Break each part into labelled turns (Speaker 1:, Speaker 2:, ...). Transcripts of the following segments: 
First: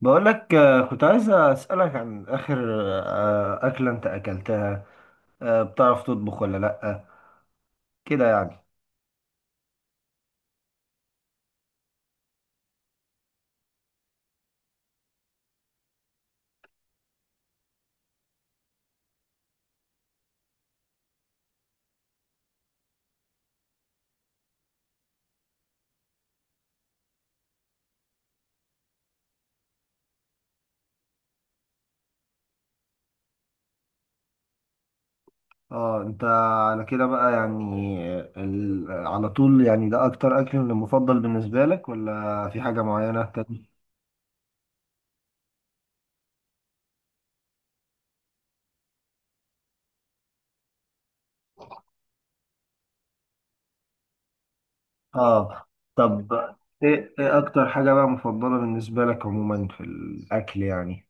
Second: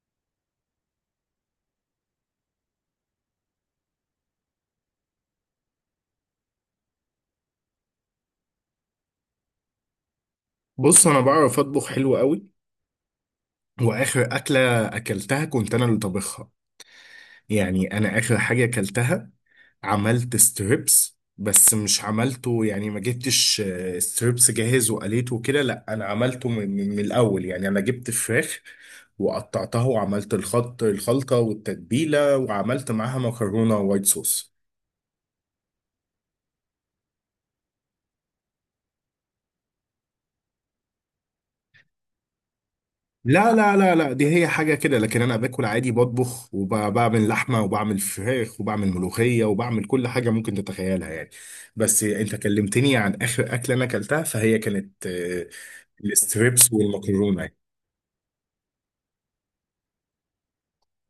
Speaker 1: بقول لك، كنت عايز أسألك عن آخر أكلة أنت أكلتها. بتعرف تطبخ ولا لأ؟ كده يعني.
Speaker 2: بص انا بعرف اطبخ حلو قوي. واخر اكله اكلتها كنت انا اللي طبخها، يعني انا اخر حاجه اكلتها عملت ستريبس، بس مش عملته يعني، ما جبتش ستريبس جاهز وقليته كده، لا انا عملته من الاول. يعني انا جبت فراخ وقطعتها وعملت الخط الخلطه والتتبيله، وعملت معاها مكرونه وايت صوص.
Speaker 1: اه، انت على كده بقى يعني على طول، يعني ده أكتر أكل مفضل بالنسبة لك، ولا في حاجة معينة
Speaker 2: لا
Speaker 1: تاني؟
Speaker 2: لا لا لا، دي هي حاجة كده، لكن أنا باكل عادي، بطبخ وبعمل لحمة وبعمل فراخ وبعمل ملوخية وبعمل كل حاجة ممكن تتخيلها يعني. بس أنت كلمتني عن آخر أكلة أنا أكلتها، فهي كانت
Speaker 1: اه. طب،
Speaker 2: الستريبس
Speaker 1: إيه
Speaker 2: والمكرونة يعني.
Speaker 1: أكتر حاجة بقى مفضلة بالنسبة لك عموما في الأكل يعني؟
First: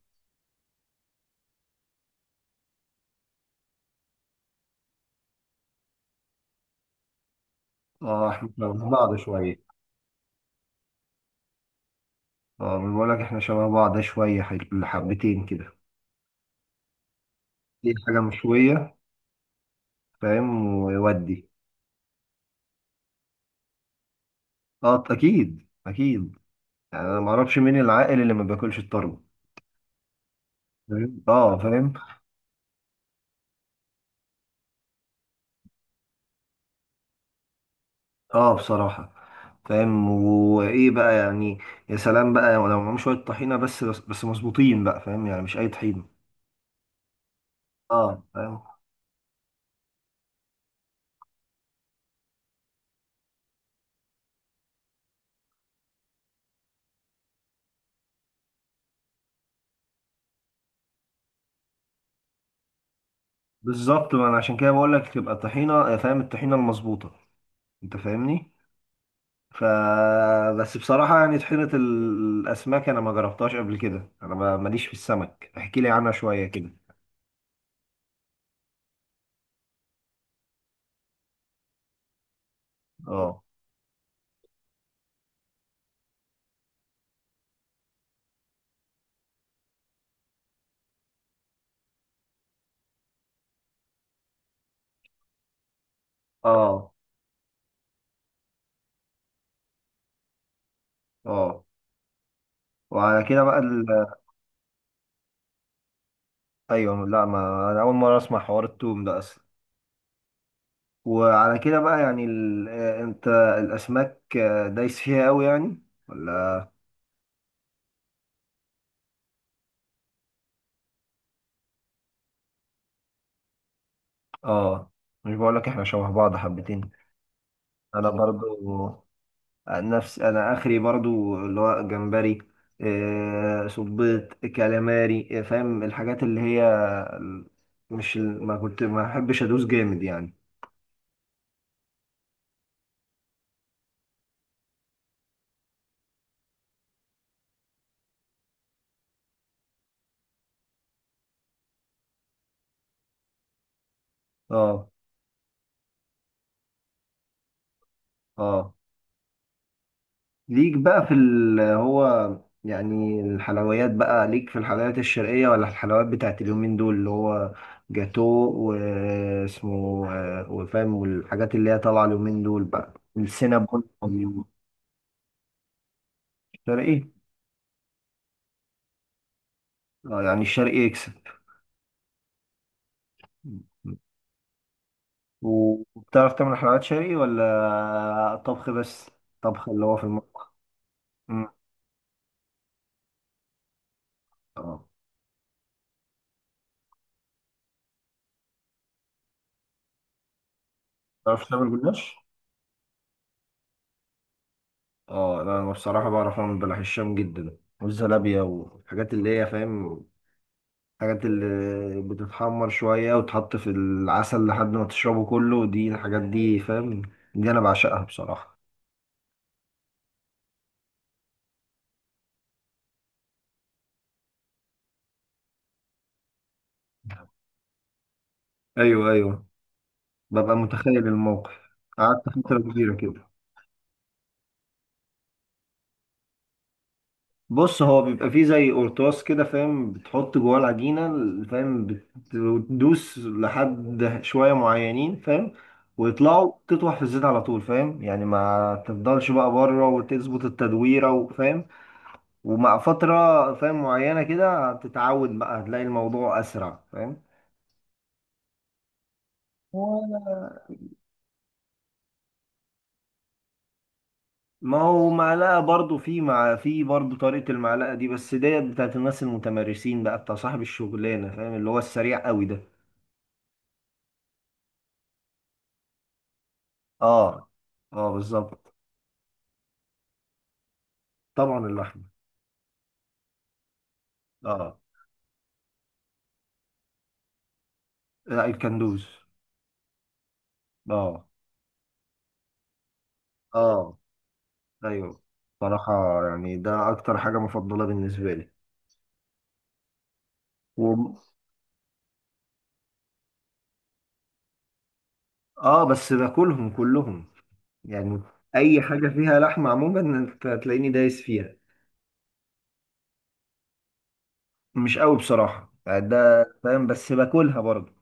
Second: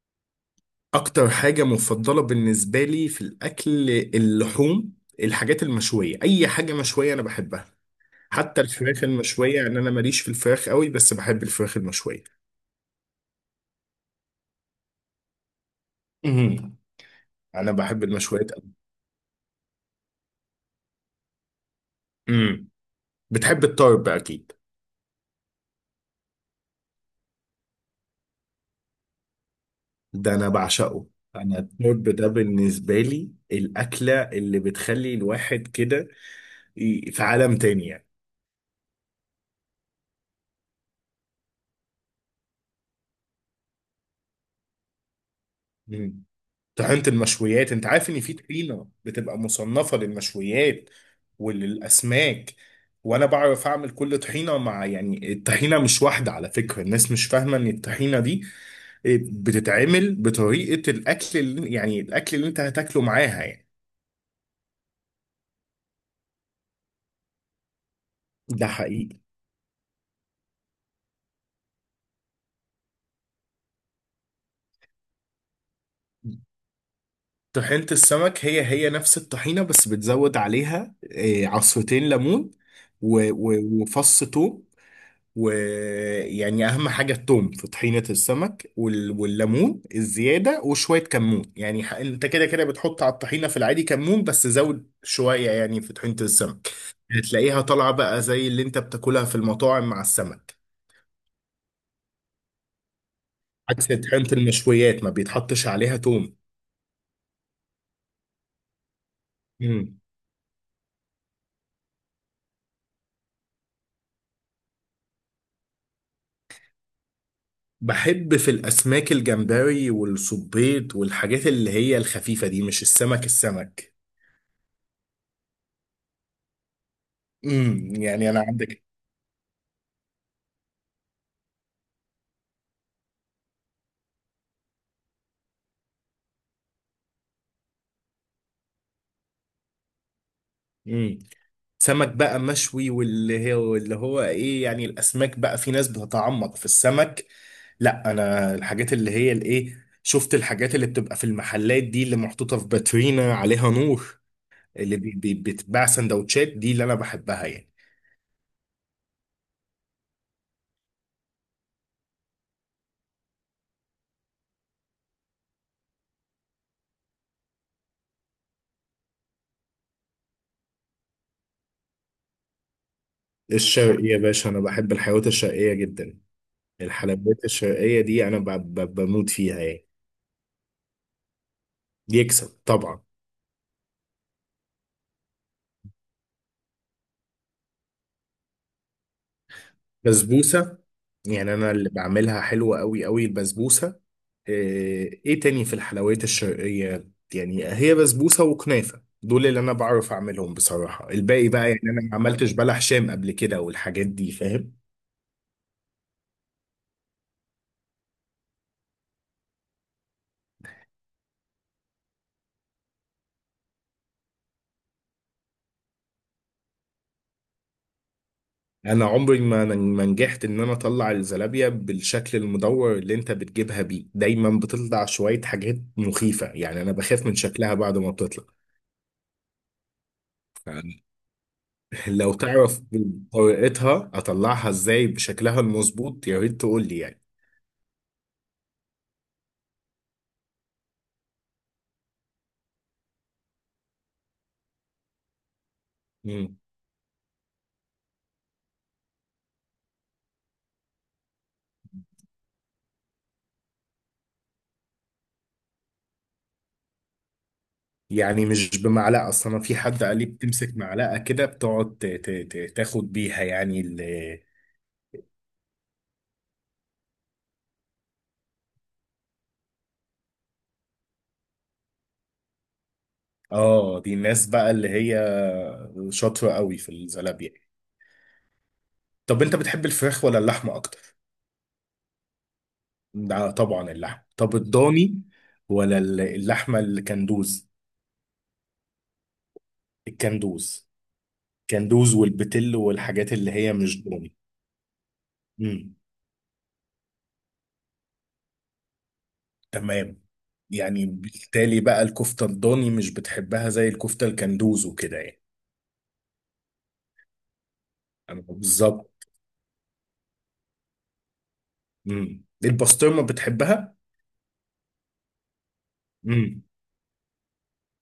Speaker 2: أكتر حاجة مفضلة بالنسبة لي في الأكل اللحوم، الحاجات المشوية، أي حاجة مشوية أنا بحبها.
Speaker 1: اه، احنا
Speaker 2: حتى
Speaker 1: شبه
Speaker 2: الفراخ
Speaker 1: بعض
Speaker 2: المشوية،
Speaker 1: شوية.
Speaker 2: يعني أنا ماليش في الفراخ قوي بس بحب الفراخ المشوية.
Speaker 1: اه، ما بقول لك احنا شبه بعض شوية حبتين كده.
Speaker 2: أمم. أنا
Speaker 1: دي
Speaker 2: بحب
Speaker 1: حاجة
Speaker 2: المشويات أوي.
Speaker 1: مشوية، فاهم، ويودي.
Speaker 2: أمم. بتحب الطرب أكيد.
Speaker 1: اه، اكيد اكيد، يعني انا ما اعرفش مين العاقل اللي ما بياكلش الطرب،
Speaker 2: ده انا بعشقه.
Speaker 1: فاهم؟ اه،
Speaker 2: انا
Speaker 1: فاهم.
Speaker 2: الطرب ده بالنسبه لي الاكله اللي بتخلي الواحد كده في عالم تاني يعني.
Speaker 1: اه، بصراحة، فاهم، وايه بقى يعني؟ يا سلام بقى لو معاهم شوية طحينة، بس مظبوطين بقى، فاهم، يعني مش اي طحينة.
Speaker 2: مم. طحينه المشويات، انت عارف ان
Speaker 1: اه،
Speaker 2: في
Speaker 1: فاهم.
Speaker 2: طحينه بتبقى مصنفه للمشويات وللاسماك، وانا بعرف اعمل كل طحينه، مع يعني الطحينه مش واحده على فكره. الناس مش فاهمه ان الطحينه دي بتتعمل بطريقه الاكل اللي يعني الاكل اللي انت هتاكله معاها يعني.
Speaker 1: بالظبط، ما انا عشان كده بقول لك تبقى طحينة، فاهم، الطحينة المظبوطة. انت فاهمني.
Speaker 2: ده حقيقي.
Speaker 1: ف بس بصراحة، يعني طحينة الاسماك انا ما جربتهاش قبل كده، انا ماليش في السمك، احكي لي عنها شوية كده.
Speaker 2: طحينة السمك هي نفس الطحينة، بس بتزود عليها عصرتين ليمون و-
Speaker 1: اه.
Speaker 2: و- وفص ثوم. ويعني أهم حاجة الثوم في طحينة السمك، وال- والليمون الزيادة وشوية كمون يعني. أنت كده كده بتحط على الطحينة في العادي كمون، بس زود شوية يعني في طحينة السمك.
Speaker 1: اه.
Speaker 2: هتلاقيها طالعة بقى زي اللي أنت بتاكلها في المطاعم مع السمك.
Speaker 1: اه. وعلى كده بقى.
Speaker 2: عكس طحينة المشويات ما بيتحطش عليها ثوم.
Speaker 1: ايوه، لا ما انا اول مره اسمع حوار التوم ده اصلا. وعلى كده بقى يعني ال... آه، انت الاسماك، دايس فيها قوي يعني، ولا؟
Speaker 2: بحب في الأسماك الجمبري والصبيط والحاجات اللي هي الخفيفة دي، مش السمك السمك.
Speaker 1: اه، مش بقول لك احنا شبه بعض حبتين.
Speaker 2: امم،
Speaker 1: انا
Speaker 2: يعني أنا
Speaker 1: برضو
Speaker 2: عندك.
Speaker 1: نفس. انا اخري برضو اللي هو جمبري، صبيط، كالاماري، فاهم، الحاجات اللي هي ال- مش ما كنت ما احبش ادوس جامد يعني.
Speaker 2: امم. سمك بقى مشوي، واللي هو اللي هو إيه يعني، الأسماك بقى في ناس بتتعمق في السمك. لا أنا الحاجات اللي هي الإيه، شفت الحاجات اللي بتبقى في المحلات دي اللي محطوطة في باترينا عليها نور،
Speaker 1: اه.
Speaker 2: اللي بي بتتباع سندوتشات، دي اللي أنا بحبها يعني.
Speaker 1: اه. ليك بقى في ال هو، يعني الحلويات، بقى ليك في الحلويات الشرقية ولا الحلويات بتاعت اليومين دول اللي هو جاتو واسمه وفاهم، والحاجات اللي هي طالعة اليومين دول بقى السينابون.
Speaker 2: الشرقية يا باشا، أنا بحب الحيوانات الشرقية جدا.
Speaker 1: الشرقي.
Speaker 2: الحلويات الشرقية دي أنا ب- ب- بموت فيها يعني.
Speaker 1: اه، يعني الشرقي يكسب.
Speaker 2: يكسب طبعا.
Speaker 1: وبتعرف تعمل حلويات شرقي ولا طبخ بس؟ طبخ اللي هو في المطبخ.
Speaker 2: بسبوسة،
Speaker 1: مم.
Speaker 2: يعني أنا اللي بعملها حلوة أوي أوي البسبوسة.
Speaker 1: اه،
Speaker 2: إيه إيه تاني في الحلويات الشرقية؟ يعني هي بسبوسة وكنافة، دول اللي أنا بعرف أعملهم بصراحة.
Speaker 1: بتعرف
Speaker 2: الباقي بقى
Speaker 1: تعمل
Speaker 2: يعني أنا ما
Speaker 1: جلاش؟
Speaker 2: عملتش بلح شام قبل كده والحاجات دي فاهم.
Speaker 1: اه، لا انا بصراحة بعرف اعمل بلح الشام جدا، والزلابية والحاجات اللي هي، فاهم، الحاجات اللي بتتحمر شوية وتحط في العسل لحد ما تشربه كله، دي الحاجات دي، فاهم، دي أنا بعشقها بصراحة.
Speaker 2: أنا عمري ما نجحت إن أنا أطلع الزلابية بالشكل المدور اللي أنت بتجيبها بيه. دايما بتطلع شوية حاجات مخيفة، يعني أنا بخاف من شكلها بعد ما بتطلع.
Speaker 1: أيوه أيوه، ببقى متخيل الموقف، قعدت
Speaker 2: لو
Speaker 1: فترة
Speaker 2: تعرف
Speaker 1: كبيرة كده.
Speaker 2: طريقتها اطلعها ازاي بشكلها المظبوط يا ريت تقول لي يعني.
Speaker 1: بص هو بيبقى فيه زي قرطاس كده، فاهم، بتحط جواه العجينة، فاهم، بتدوس لحد شوية معينين، فاهم، ويطلعوا
Speaker 2: مم.
Speaker 1: تطوح في الزيت على طول، فاهم يعني، ما تفضلش بقى بره وتظبط التدويرة، وفاهم. ومع فترة، فاهم، معينة كده هتتعود بقى، هتلاقي الموضوع أسرع، فاهم.
Speaker 2: يعني مش بمعلقه اصلا انا، في حد قال لي
Speaker 1: هو
Speaker 2: بتمسك معلقه كده، بتقعد ت- ت- ت- تاخد بيها يعني
Speaker 1: ما هو معلقة برضو، في مع في برضو طريقة المعلقة دي، بس ديت بتاعت الناس المتمرسين بقى، بتاع صاحب الشغلانة، فاهم، اللي هو السريع قوي ده.
Speaker 2: اه. دي الناس بقى اللي هي شاطره قوي في
Speaker 1: اه.
Speaker 2: الزلابيه.
Speaker 1: اه، بالظبط.
Speaker 2: طب انت بتحب الفراخ ولا اللحمه اكتر؟
Speaker 1: طبعا اللحمة.
Speaker 2: ده طبعا اللحمه. طب
Speaker 1: اه.
Speaker 2: الضاني ولا اللحمه الكندوز؟
Speaker 1: لا، الكندوز.
Speaker 2: الكندوز.
Speaker 1: اه.
Speaker 2: كندوز والبتل والحاجات اللي هي، مش
Speaker 1: اه. ايوه. بصراحة،
Speaker 2: ضاني.
Speaker 1: يعني ده اكتر حاجة مفضلة بالنسبة لي.
Speaker 2: تمام. يعني
Speaker 1: و...
Speaker 2: بالتالي بقى الكفتة الضاني مش بتحبها زي الكفتة الكندوز وكده يعني.
Speaker 1: اه، بس باكلهم كلهم يعني،
Speaker 2: أنا
Speaker 1: اي حاجه
Speaker 2: بالظبط.
Speaker 1: فيها لحمه عموما انت هتلاقيني دايس فيها.
Speaker 2: امم، البسطرمة بتحبها؟
Speaker 1: مش قوي بصراحه، يعني ده
Speaker 2: امم.
Speaker 1: فاهم، بس باكلها برضه.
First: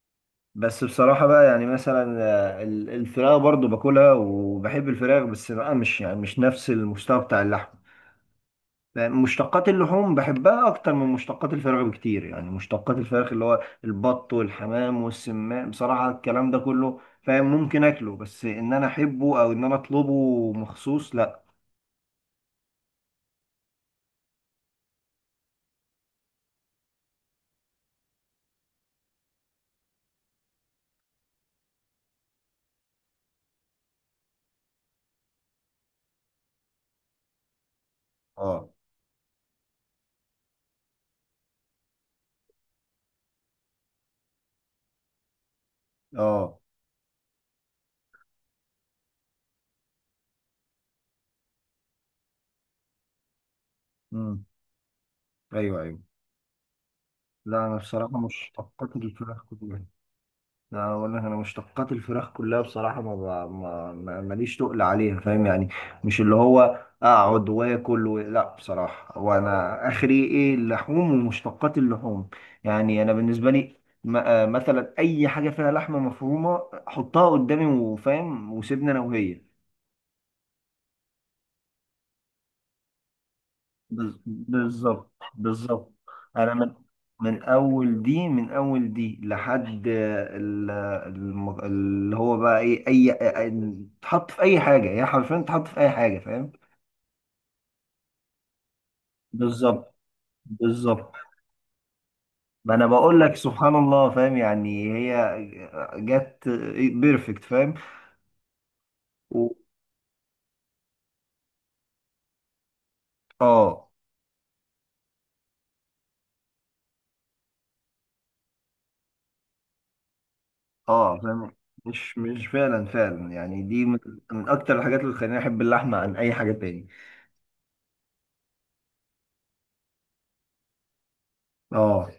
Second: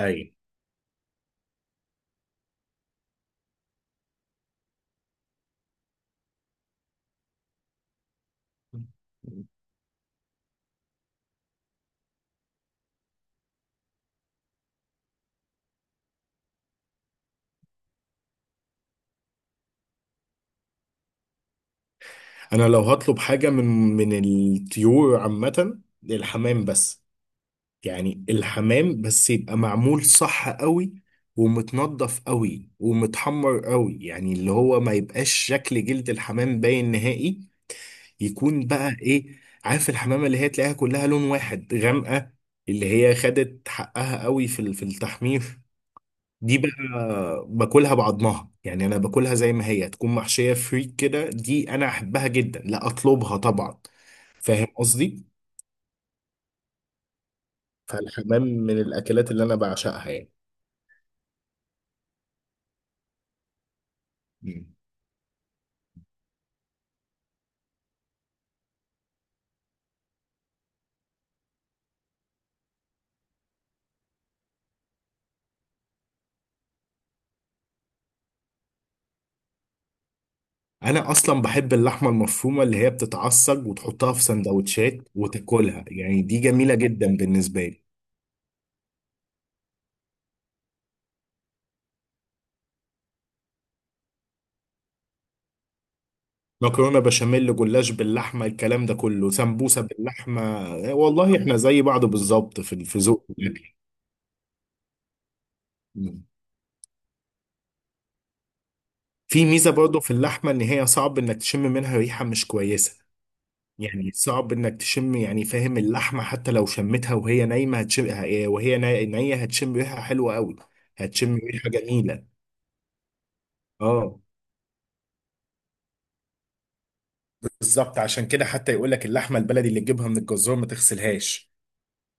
Speaker 2: أي.
Speaker 1: بس بصراحه بقى يعني مثلا، الفراخ برضه باكلها وبحب الفراخ، بس بقى مش يعني مش نفس المستوى بتاع اللحم. يعني مشتقات اللحوم بحبها اكتر من مشتقات الفراخ بكتير، يعني مشتقات الفراخ اللي هو البط والحمام والسماء بصراحه الكلام ده كله، فاهم، ممكن اكله، بس ان انا احبه او ان انا اطلبه مخصوص لا.
Speaker 2: أنا لو هطلب حاجة من الطيور عامة الحمام بس. يعني الحمام بس يبقى معمول صح قوي ومتنضف قوي ومتحمر قوي، يعني اللي هو ما يبقاش شكل جلد الحمام باين نهائي. يكون
Speaker 1: اه.
Speaker 2: بقى ايه، عارف الحمامه اللي هي تلاقيها كلها لون واحد غامقه، اللي هي خدت حقها قوي في التحمير. دي
Speaker 1: اه.
Speaker 2: بقى باكلها بعضمها، يعني انا باكلها زي ما هي، تكون محشيه فريك كده، دي انا احبها جدا، لا اطلبها طبعا.
Speaker 1: امم.
Speaker 2: فاهم قصدي؟
Speaker 1: ايوه ايوه. لا انا بصراحه
Speaker 2: فالحمام من
Speaker 1: مشتقات
Speaker 2: الاكلات اللي
Speaker 1: الفراخ
Speaker 2: انا
Speaker 1: كلها.
Speaker 2: بعشقها يعني.
Speaker 1: لا اقول لك، انا مشتقات الفراخ كلها بصراحه ما ب- ما ما- ماليش
Speaker 2: مم.
Speaker 1: تقل عليها، فاهم يعني، مش اللي هو اقعد واكل لا، بصراحه، وانا اخري ايه اللحوم ومشتقات اللحوم. يعني انا بالنسبه لي، مثلا اي حاجه فيها لحمه مفرومه، حطها قدامي وفاهم وسيبني انا وهي.
Speaker 2: انا اصلا بحب اللحمه المفرومه اللي هي بتتعصج وتحطها في سندوتشات
Speaker 1: بالظبط
Speaker 2: وتاكلها،
Speaker 1: بالظبط.
Speaker 2: يعني دي
Speaker 1: انا من
Speaker 2: جميله جدا
Speaker 1: من
Speaker 2: بالنسبه لي.
Speaker 1: اول دي لحد اللي هو بقى ايه اي أي- تحط في اي حاجه، يعني حرفيا تحط في اي حاجه، فاهم.
Speaker 2: مكرونه بشاميل، جلاش باللحمه، الكلام ده كله، سمبوسه
Speaker 1: بالظبط
Speaker 2: باللحمه.
Speaker 1: بالظبط،
Speaker 2: والله احنا زي بعض بالظبط
Speaker 1: ما
Speaker 2: في
Speaker 1: انا
Speaker 2: في
Speaker 1: بقول
Speaker 2: ذوق
Speaker 1: لك سبحان
Speaker 2: الاكل.
Speaker 1: الله، فاهم، يعني هي
Speaker 2: مم.
Speaker 1: جت بيرفكت، فاهم.
Speaker 2: في
Speaker 1: و...
Speaker 2: ميزه برضو في اللحمه، ان هي صعب انك تشم منها ريحه مش كويسه.
Speaker 1: اه.
Speaker 2: يعني صعب انك تشم يعني فاهم، اللحمه حتى لو شمتها وهي نايمه هتشم، وهي نيه هتشم ريحه حلوه قوي.
Speaker 1: اه،
Speaker 2: هتشم
Speaker 1: فاهم.
Speaker 2: ريحه
Speaker 1: مش
Speaker 2: جميله.
Speaker 1: مش فعلا فعلا يعني، دي
Speaker 2: اه
Speaker 1: من اكتر الحاجات اللي خلاني احب اللحمه عن اي حاجه تاني.
Speaker 2: بالظبط، عشان كده حتى يقول لك اللحمه البلدي اللي تجيبها من الجزار ما تغسلهاش
Speaker 1: اه،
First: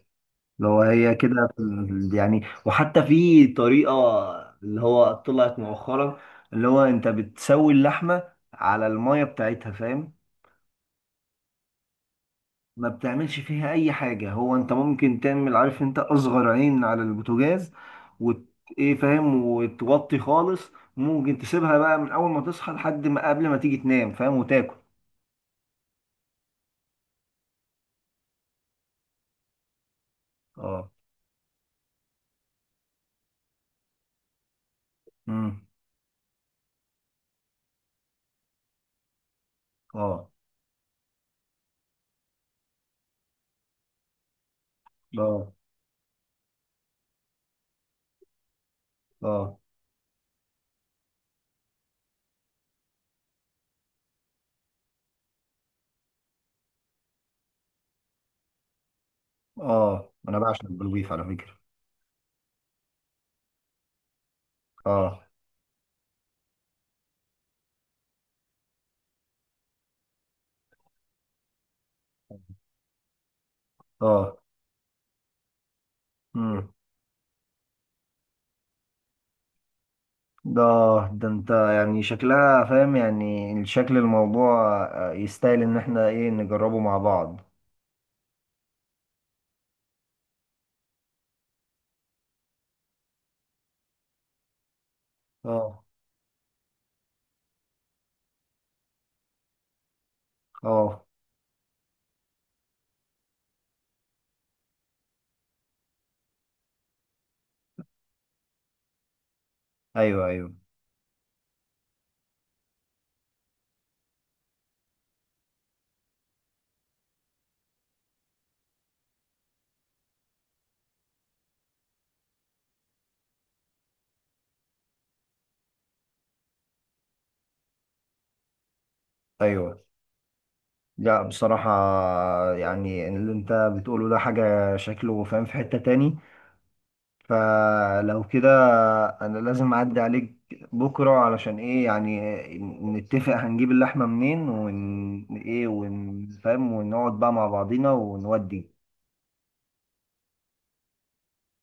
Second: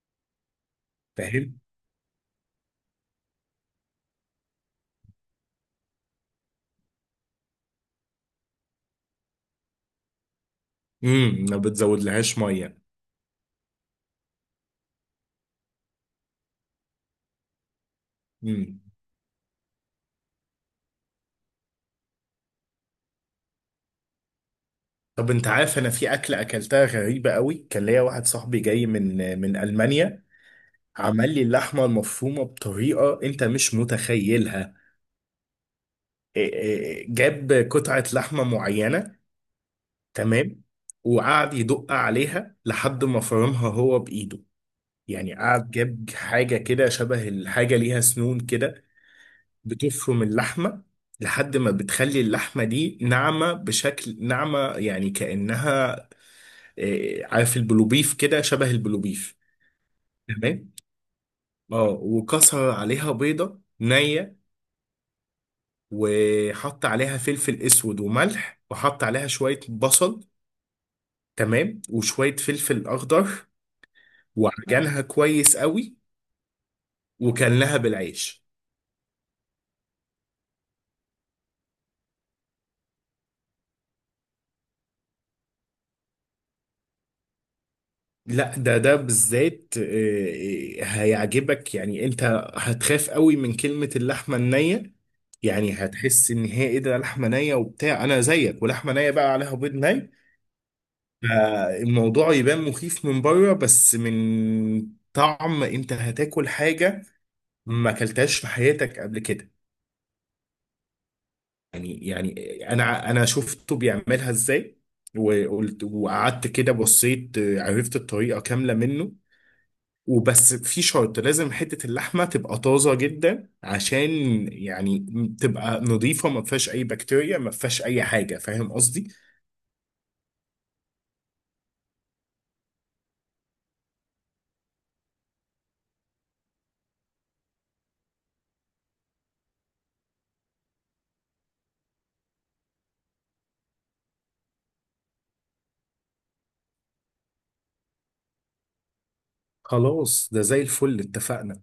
Speaker 1: لو هي كده
Speaker 2: فاهم.
Speaker 1: يعني، وحتى في طريقة اللي هو طلعت مؤخرا، اللي هو انت بتسوي اللحمة على المية بتاعتها، فاهم،
Speaker 2: امم، ما بتزودلهاش ميه.
Speaker 1: ما بتعملش فيها اي حاجة، هو انت ممكن تعمل، عارف، انت اصغر عين على البوتاجاز وت...
Speaker 2: امم.
Speaker 1: ايه، فاهم، وتوطي خالص، ممكن تسيبها بقى من اول ما تصحى لحد ما قبل ما تيجي تنام، فاهم، وتاكل.
Speaker 2: طب انت عارف انا في اكله اكلتها غريبه قوي. كان ليا واحد صاحبي جاي من المانيا،
Speaker 1: اه.
Speaker 2: عمل لي اللحمه المفرومه بطريقه انت مش متخيلها.
Speaker 1: امم.
Speaker 2: إيه إيه، جاب قطعه لحمه معينه.
Speaker 1: اه.
Speaker 2: تمام. وقعد يدق عليها لحد ما فرمها هو بايده. يعني
Speaker 1: اه.
Speaker 2: قعد جاب حاجه كده شبه الحاجه ليها سنون كده،
Speaker 1: اه.
Speaker 2: بتفرم اللحمه لحد ما بتخلي اللحمه دي ناعمه، بشكل ناعمه يعني كانها عارف البلوبيف، كده شبه البلوبيف.
Speaker 1: اه، انا بعشق
Speaker 2: تمام.
Speaker 1: البلوبيف على فكرة.
Speaker 2: اه، وكسر عليها بيضة نية،
Speaker 1: اه.
Speaker 2: وحط عليها فلفل اسود وملح، وحط عليها شوية بصل، تمام، وشوية فلفل اخضر، وعجنها كويس قوي،
Speaker 1: اه.
Speaker 2: وكلها بالعيش.
Speaker 1: ده ده انت يعني شكلها، فاهم، يعني الشكل الموضوع يستاهل ان احنا ايه نجربه مع بعض.
Speaker 2: لا ده بالذات هيعجبك يعني انت. هتخاف قوي من كلمة اللحمة النية، يعني
Speaker 1: اه.
Speaker 2: هتحس ان هي ايه ده، لحمة نية وبتاع، انا زيك، ولحمة نية بقى عليها بيض ني.
Speaker 1: اه.
Speaker 2: الموضوع يبان مخيف من بره، بس من طعم انت هتاكل حاجة ما اكلتهاش في حياتك قبل كده.
Speaker 1: ايوه ايوه
Speaker 2: يعني يعني، انا شفته بيعملها ازاي، وقلت وقعدت كده بصيت، عرفت الطريقة كاملة منه. وبس في شرط، لازم حتة اللحمة تبقى طازة جدا، عشان يعني تبقى نظيفة، ما فيهاش أي بكتيريا، ما فيهاش أي حاجة، فاهم قصدي؟
Speaker 1: ايوه. لا بصراحة، يعني اللي انت بتقوله ده حاجة شكله، فاهم، في حتة تاني، فلو كده انا لازم اعدي عليك بكرة، علشان ايه يعني، نتفق هنجيب اللحمة منين ون ايه ونفهم، ونقعد بقى مع بعضينا ونودي.
Speaker 2: خلاص ده زي الفل، اتفقنا.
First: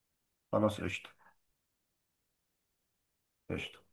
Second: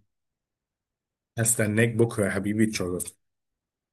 Speaker 1: خلاص قشطة.
Speaker 2: هستناك بكرة يا حبيبي، تشرفني.
Speaker 1: قشطة.